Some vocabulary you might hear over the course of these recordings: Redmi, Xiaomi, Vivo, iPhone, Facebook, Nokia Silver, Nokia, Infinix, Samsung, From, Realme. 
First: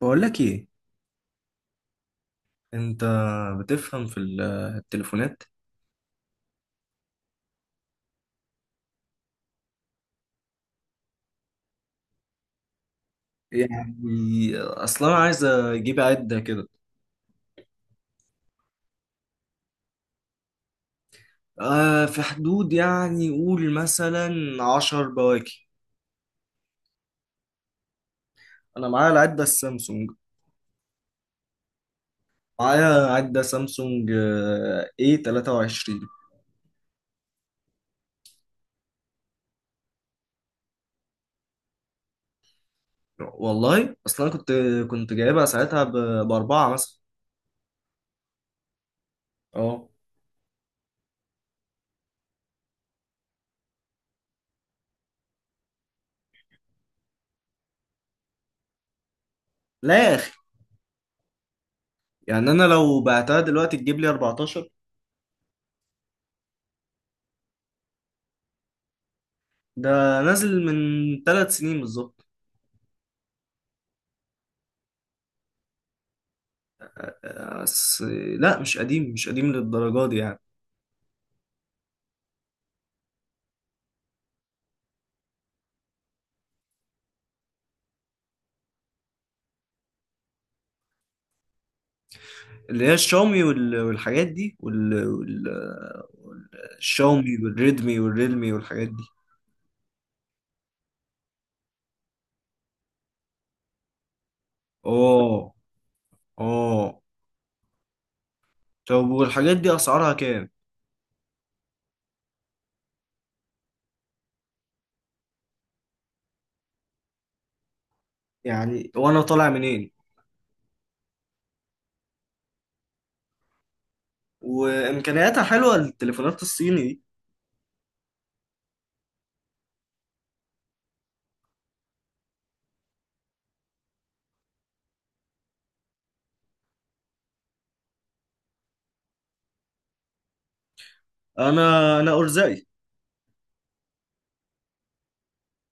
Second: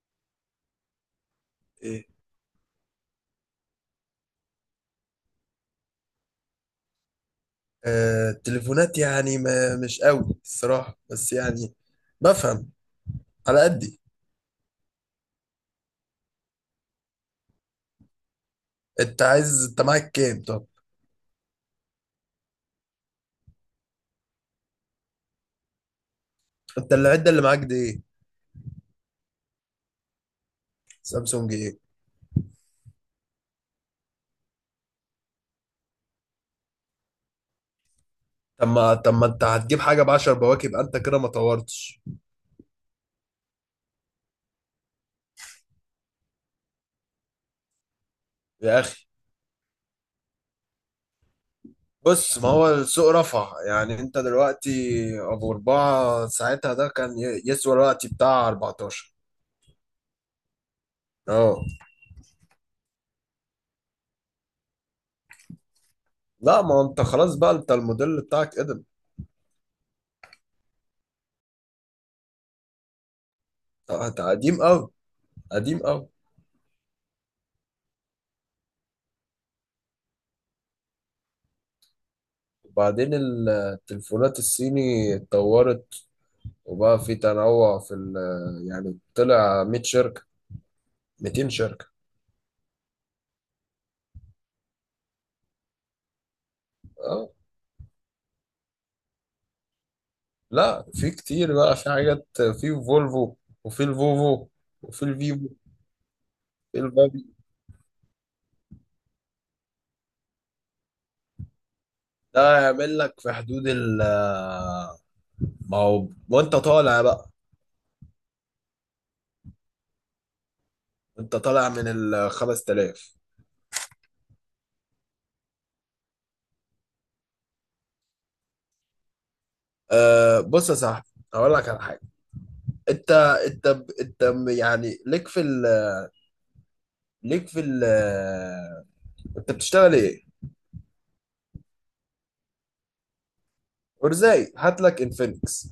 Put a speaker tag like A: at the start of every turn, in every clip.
A: بقول لك ايه،
B: ايه.
A: انت بتفهم في التليفونات؟
B: آه، التليفونات يعني ما مش قوي الصراحة، بس يعني بفهم على قدي.
A: يعني اصلا انا عايز اجيب عدة كده.
B: انت عايز، انت معاك كام؟ طب
A: آه، في حدود يعني قول مثلا 10 بواكي.
B: انت العدة اللي معاك دي ايه؟
A: انا معايا العدة السامسونج،
B: سامسونج ايه؟
A: معايا عدة سامسونج اي 23.
B: طب ما انت هتجيب حاجة بعشر بواكب، انت كده ما طورتش
A: والله اصلا أنا كنت جايبها ساعتها باربعة مثلا.
B: يا اخي.
A: اه.
B: بص، ما هو السوق رفع، يعني انت دلوقتي ابو اربعة ساعتها ده كان يسوى الوقت بتاع 14.
A: لا يا اخي،
B: اه،
A: يعني انا لو بعتها دلوقتي تجيب لي 14.
B: لا ما انت خلاص بقى، انت الموديل بتاعك قدم.
A: ده نازل من 3 سنين بالظبط.
B: انت قديم قوي، قديم قوي.
A: بس لا، مش قديم، مش قديم للدرجة دي يعني.
B: وبعدين التليفونات الصيني اتطورت وبقى في تنوع في ال يعني طلع 100 شركة، 200 شركة.
A: اللي هي الشاومي والحاجات دي
B: اه،
A: والشاومي والريدمي والريلمي والحاجات دي.
B: لا في كتير بقى، في حاجات، في فولفو، وفي الفوفو، وفي الفيفو،
A: اه.
B: في
A: اه.
B: البابي.
A: طب والحاجات دي اسعارها كام؟
B: ده يعمل لك في حدود ما هو وانت طالع بقى.
A: يعني وانا طالع منين؟
B: انت طالع من ال 5000.
A: وامكانياتها حلوة التليفونات الصيني دي.
B: أه، بص يا صاحبي، هقول لك على حاجة. انت انت انت يعني ليك في ال ليك في ال انت بتشتغل ايه؟
A: انا ارزقي.
B: ورزاي هات لك انفينكس.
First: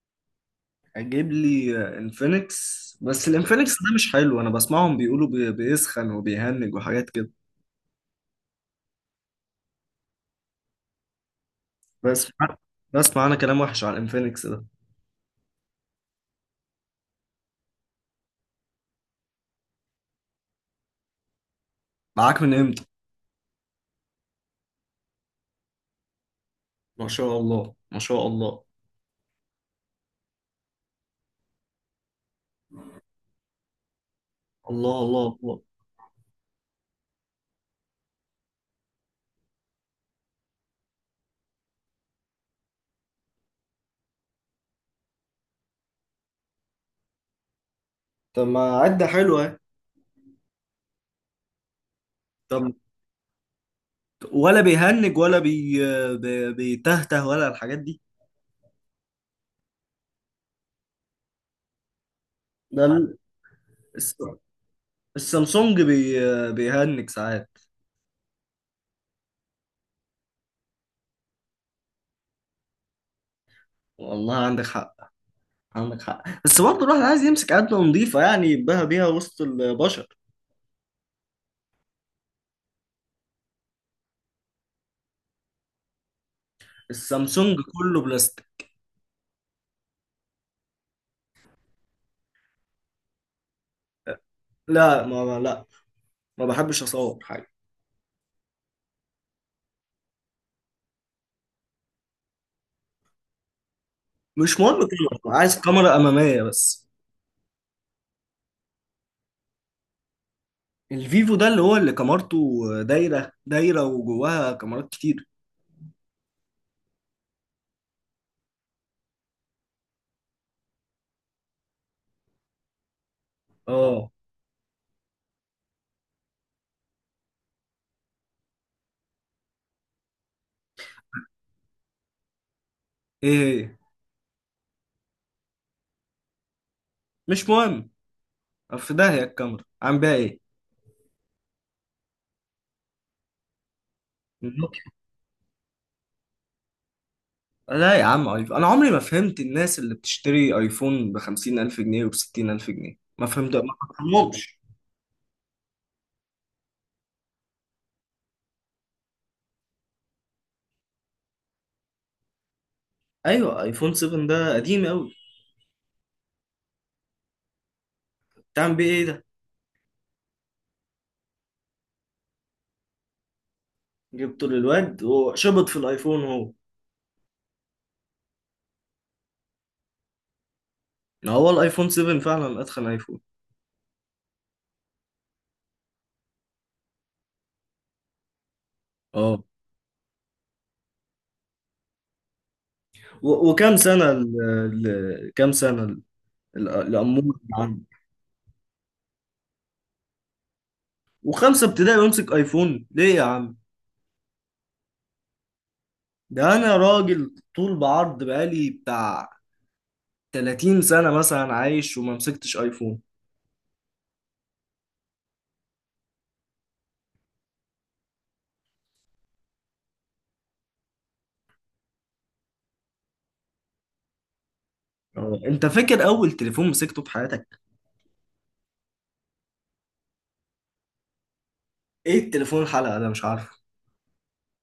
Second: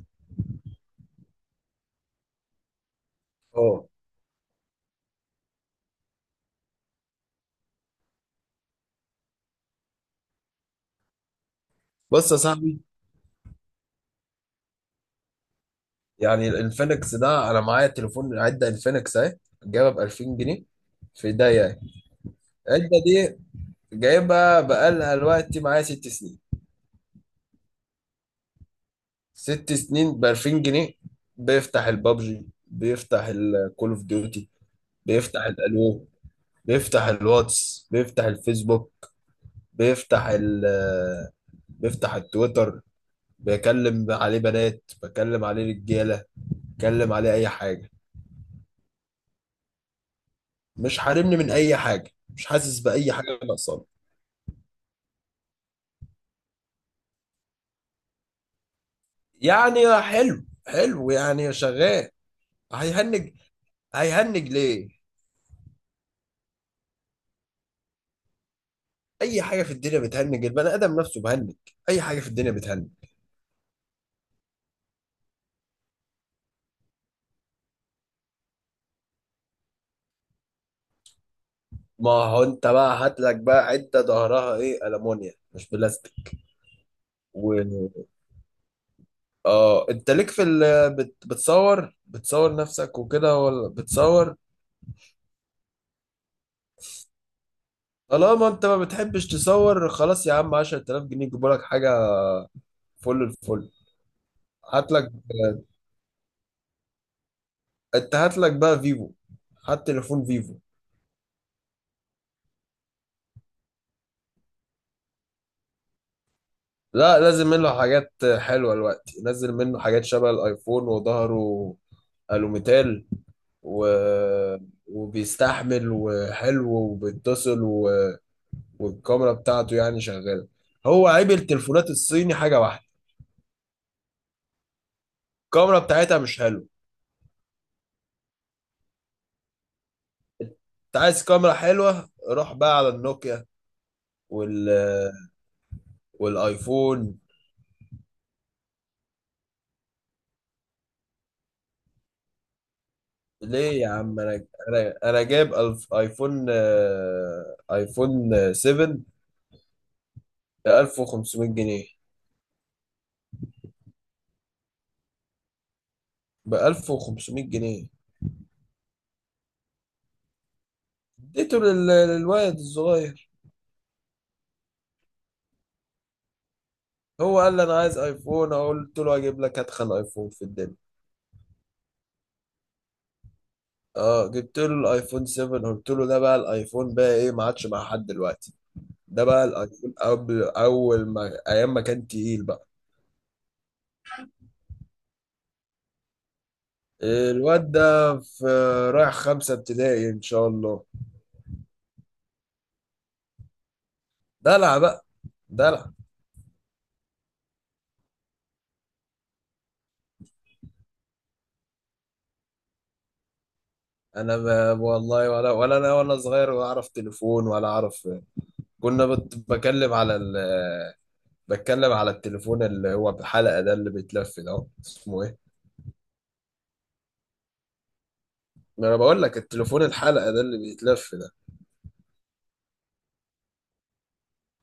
A: اجيب لي انفينكس، بس الانفينكس
B: اه،
A: ده مش حلو، انا بسمعهم بيقولوا بيسخن وبيهنج وحاجات كده.
B: بص
A: بس.
B: يا صاحبي،
A: بسمع انا كلام وحش على الانفينكس ده.
B: يعني الانفينكس ده انا معايا تليفون عده انفينكس اهي، جايبها ب 2000 جنيه، في ايديا يعني.
A: معاك من امتى؟
B: العده دي جايبها بقالها دلوقتي معايا ست سنين.
A: ما شاء الله، ما شاء الله.
B: ست سنين ب 2000 جنيه، بيفتح البابجي، بيفتح الكول اوف ديوتي،
A: الله، الله،
B: بيفتح
A: الله.
B: الالو، بيفتح الواتس، بيفتح الفيسبوك، بيفتح ال بيفتح التويتر، بيكلم عليه بنات، بكلم عليه رجاله، بكلم عليه اي حاجه.
A: طب ما عدة حلوة اهي.
B: مش حارمني من اي حاجه، مش
A: طب،
B: حاسس باي حاجه ناقصاني.
A: ولا بيهنج ولا بيتهته ولا الحاجات دي؟
B: يعني حلو حلو، يعني شغال.
A: ده
B: هيهنج؟
A: الس-
B: هيهنج ليه؟
A: السامسونج بيهنج ساعات.
B: اي حاجه في الدنيا بتهنج، البني ادم نفسه بهنج، اي حاجه في الدنيا بتهنج.
A: والله عندك حق، عندك حق، بس برضه الواحد عايز يمسك عدة نظيفة يعني، يبقى بيها وسط البشر.
B: ما هو انت بقى هات لك بقى عده ظهرها ايه، المونيا مش بلاستيك.
A: السامسونج
B: و
A: كله بلاستيك.
B: اه، انت ليك بت... بتصور بتصور نفسك وكده، ولا بتصور؟
A: لا، ما بحبش اصور حاجة.
B: طالما انت ما بتحبش تصور، خلاص يا عم، 10,000 جنيه يجيبوا لك حاجه فل الفل.
A: مش مهم
B: هات لك
A: كده، عايز كاميرا أمامية بس.
B: انت هات لك بقى فيفو، هات تليفون فيفو.
A: الفيفو ده اللي هو اللي كاميرته دايرة دايرة وجواها كاميرات كتير.
B: لا، لازم منه حاجات حلوة، الوقت نزل منه حاجات شبه الايفون، وظهره الوميتال، و...
A: اه.
B: وبيستحمل، وحلو، وبيتصل، والكاميرا بتاعته يعني شغالة. هو عيب التليفونات الصيني حاجة واحدة،
A: ايه هي؟
B: الكاميرا بتاعتها مش حلوة.
A: مش مهم، في داهية الكاميرا، عم بيها ايه؟
B: انت عايز كاميرا حلوة روح بقى على النوكيا، وال...
A: النوكيا.
B: والايفون.
A: لا يا عم، آيفون. انا عمري ما فهمت الناس اللي بتشتري ايفون بخمسين الف جنيه وبستين الف جنيه، ما فهمت، ما
B: ليه يا عم؟ انا
A: فهمهمش.
B: انا انا جايب ألف ايفون، ايفون 7 ب 1500 جنيه،
A: ايوه، ايفون 7 ده قديم قوي.
B: ب 1500 جنيه.
A: تعمل بيه ايه ده؟
B: اديته للواد الصغير.
A: جبته للواد وشبط في الايفون هو.
B: هو قال لي انا عايز ايفون، قلت له اجيب لك اتخن ايفون في الدنيا.
A: ما هو الايفون 7 فعلا اتخن ايفون.
B: اه، جبت له الايفون 7، قلت له ده بقى الايفون، بقى ايه، ما عادش مع حد دلوقتي. ده
A: اه.
B: بقى الايفون قبل، اول ما ايام ما كان تقيل بقى.
A: وكام سنة الأمور اللي
B: الواد
A: عنده؟
B: ده رايح خمسة ابتدائي ان شاء الله.
A: وخمسة ابتدائي وامسك ايفون ليه يا عم؟
B: دلع بقى، دلع.
A: ده انا راجل طول بعرض بقالي بتاع 30 سنة مثلا عايش وما مسكتش ايفون.
B: انا، ما والله، ولا انا وانا صغير ولا اعرف تليفون ولا اعرف. كنا بت... بكلم على ال... بتكلم على التليفون اللي هو بحلقة ده، اللي بيتلف ده، اسمه ايه؟
A: اه، انت فاكر اول تليفون مسكته في حياتك؟
B: ما انا بقول لك التليفون الحلقة ده، اللي بيتلف ده.
A: ايه التليفون الحلقة ده؟ مش عارفه.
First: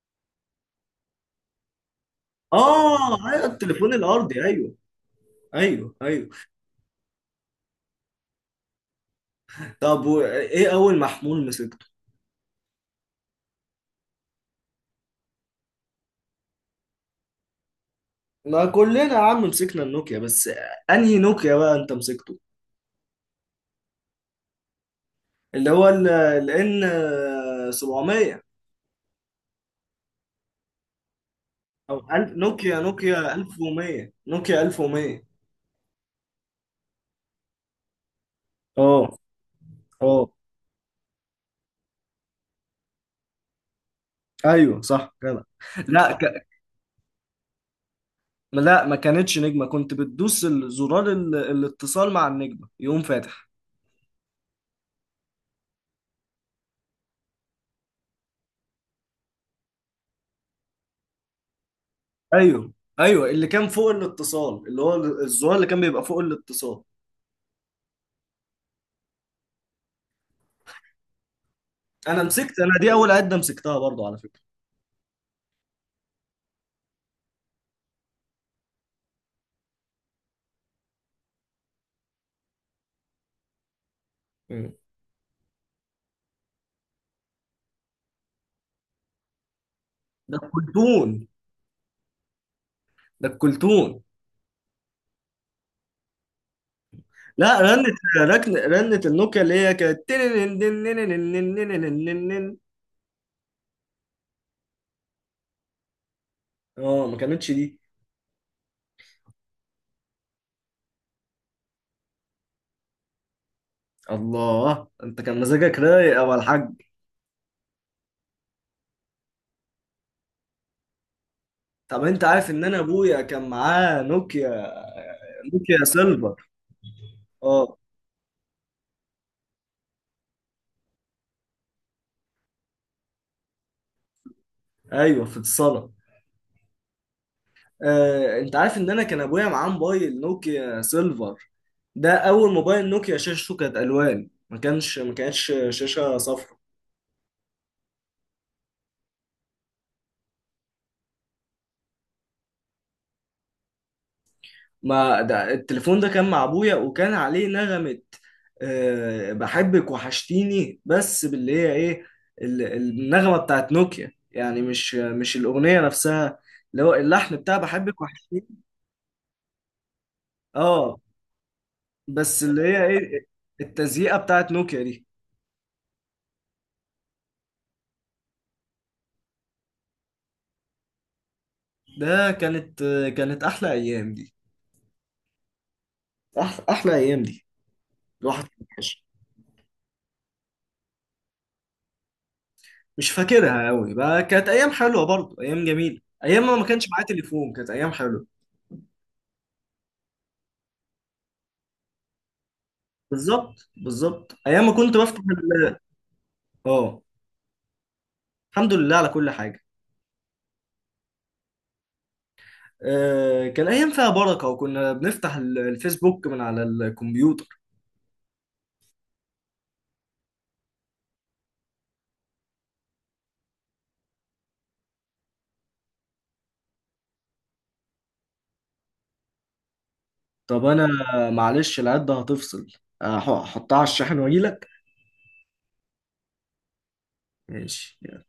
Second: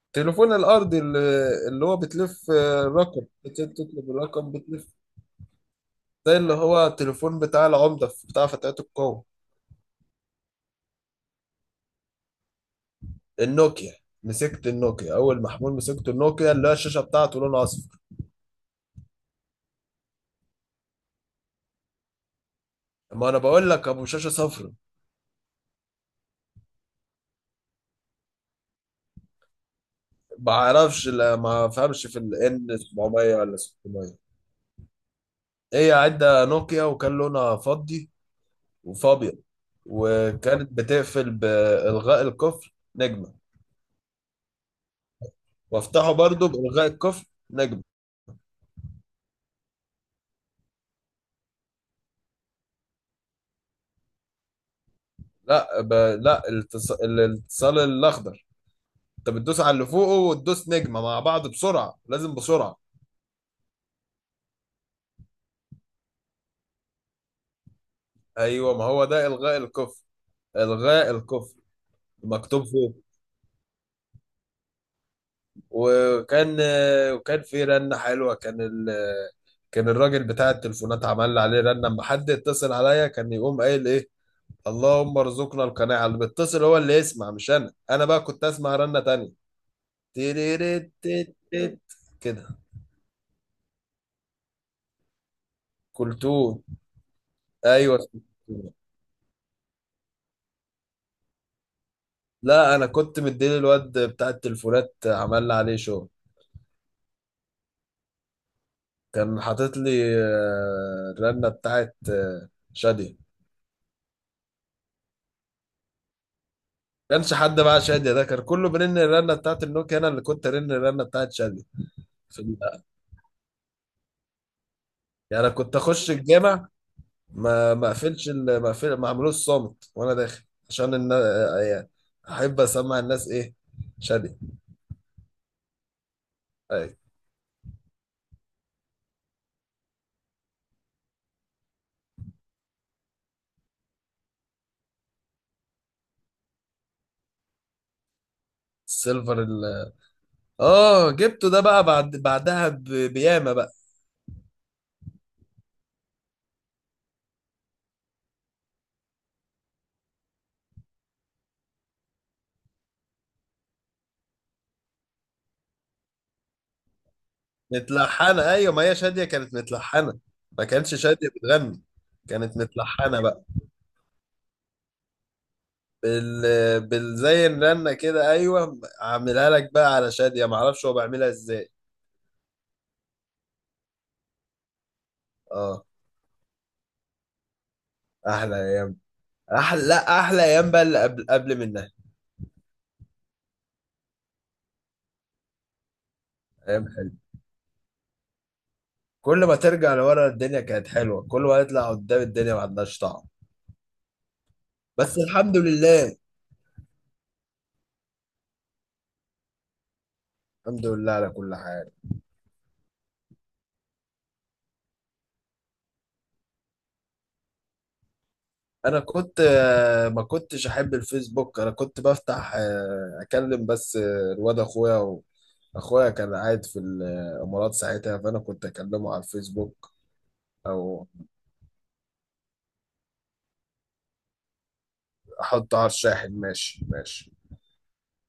B: التليفون الارضي اللي هو بتلف الرقم،
A: اه، ايوه، التليفون
B: بتطلب
A: الارضي،
B: الرقم،
A: ايوه،
B: بتلف.
A: ايوه، ايوه.
B: ده اللي هو التليفون بتاع العمدة، بتاع فتيات القوة.
A: طب وايه اول محمول مسكته؟
B: النوكيا، مسكت النوكيا، اول محمول مسكت النوكيا، اللي هي الشاشة بتاعته لونها اصفر.
A: ما كلنا يا عم مسكنا النوكيا، بس انهي نوكيا بقى انت مسكته؟
B: ما انا بقول لك ابو شاشة صفرا.
A: اللي هو الان 700،
B: بعرفش، لا ما
A: او
B: فهمش في ال N
A: نوكيا
B: 700 ولا
A: 1100،
B: 600.
A: نوكيا 1100.
B: هي عدة نوكيا وكان لونها فضي
A: اه.
B: وفابيض،
A: اه.
B: وكانت بتقفل بإلغاء القفل نجمة،
A: ايوه، صح جدع. لا،
B: وافتحه برضو بإلغاء القفل نجمة.
A: ما كانتش نجمه، كنت بتدوس زرار الاتصال مع النجمه يقوم فاتح.
B: لا الاتصال الأخضر، انت بتدوس على اللي فوقه وتدوس نجمة مع بعض بسرعة، لازم
A: ايوه،
B: بسرعة.
A: ايوه، اللي كان فوق الاتصال، اللي هو الزرار اللي كان بيبقى فوق الاتصال.
B: ايوه، ما هو ده إلغاء القفل، إلغاء القفل
A: انا مسكت،
B: مكتوب
A: انا دي
B: فوق.
A: اول عده مسكتها برضو على فكره.
B: وكان وكان في رنة حلوة، كان الراجل بتاع التليفونات عمل لي عليه رنة، اما حد يتصل عليا كان يقوم قايل ايه،
A: مم.
B: اللهم ارزقنا القناعة. اللي بيتصل هو اللي يسمع، مش انا، انا بقى كنت اسمع رنة تانية.
A: ده
B: تيريريت
A: الكلتون،
B: تيت تيت. كده.
A: ده الكلتون.
B: كلتوه.
A: لا، رنت.
B: ايوه، اسمه
A: ركن
B: كلثوم.
A: رنت النوكيا اللي هي كانت تننننننننننننننننن.
B: لا، انا كنت مديني الواد بتاع التليفونات عمل لي عليه شغل،
A: اه، ما كانتش دي.
B: كان حاطط لي الرنة بتاعت شادية.
A: الله، انت كان مزاجك رايق يا أبو الحاج.
B: كانش حد معاه شادية، ده كان كله بيرن الرنة بتاعت النوكيا، انا اللي كنت ارن الرنة بتاعت شادية.
A: طب انت
B: في
A: عارف
B: ال-
A: ان انا ابويا كان معاه نوكيا،
B: يعني انا كنت
A: نوكيا
B: اخش
A: سيلفر.
B: الجامع ما
A: اه،
B: ما اقفلش ال- ما اقفل ما اعملوش صامت وانا داخل، عشان ان يعني احب اسمع الناس ايه، شادية.
A: ايوه، في الصاله.
B: اي.
A: انت عارف ان انا كان ابويا معاه موبايل نوكيا سيلفر؟ ده اول موبايل نوكيا شاشته كانت الوان، ما كانتش شاشه صفراء.
B: السيلفر ال... اه، جبته ده بقى بعد، بياما بقى.
A: ما ده التليفون ده كان مع ابويا وكان عليه نغمه، بحبك وحشتيني، بس باللي هي ايه؟ النغمه بتاعت نوكيا يعني، مش الاغنيه نفسها، اللي هو اللحن بتاع بحبك
B: متلحنة،
A: وحشتيني.
B: ايوه، ما هي شادية كانت متلحنة، ما كانتش
A: اه.
B: شادية بتغني،
A: بس
B: كانت
A: اللي هي
B: متلحنة
A: ايه؟
B: بقى.
A: التزييقه بتاعت نوكيا دي.
B: بال... زي الرنة كده، ايوه، عاملها لك بقى على شادية، معرفش هو بيعملها ازاي.
A: ده كانت احلى ايام دي.
B: اه.
A: احلى ايام دي. الواحد
B: احلى
A: كان
B: ايام.
A: وحش.
B: احلى، لا احلى ايام بقى اللي قبل منها.
A: مش فاكرها قوي بقى، كانت ايام حلوه برضه، ايام جميله، ايام ما
B: ايام
A: كانش معايا
B: حلوه،
A: تليفون، كانت ايام حلوه.
B: كل ما ترجع لورا الدنيا كانت حلوه، كل ما يطلع قدام الدنيا ما عندهاش طعم.
A: بالظبط، بالظبط، ايام ما كنت
B: بس
A: بفتح
B: الحمد
A: ال-
B: لله.
A: اه. الحمد لله على كل حاجه.
B: الحمد لله على كل حال.
A: آه، كان ايام فيها بركه، وكنا بنفتح الفيسبوك من على الكمبيوتر.
B: انا كنت، ما كنتش احب الفيسبوك، انا كنت بفتح آه، اكلم بس الواد اخويا، اخويا كان قاعد في الامارات ساعتها، فانا كنت اكلمه على الفيسبوك.
A: طب انا،
B: او
A: معلش العده هتفصل، احطها على الشاحن واجي لك.
B: احطه على الشاحن، ماشي ماشي.
A: ماشي.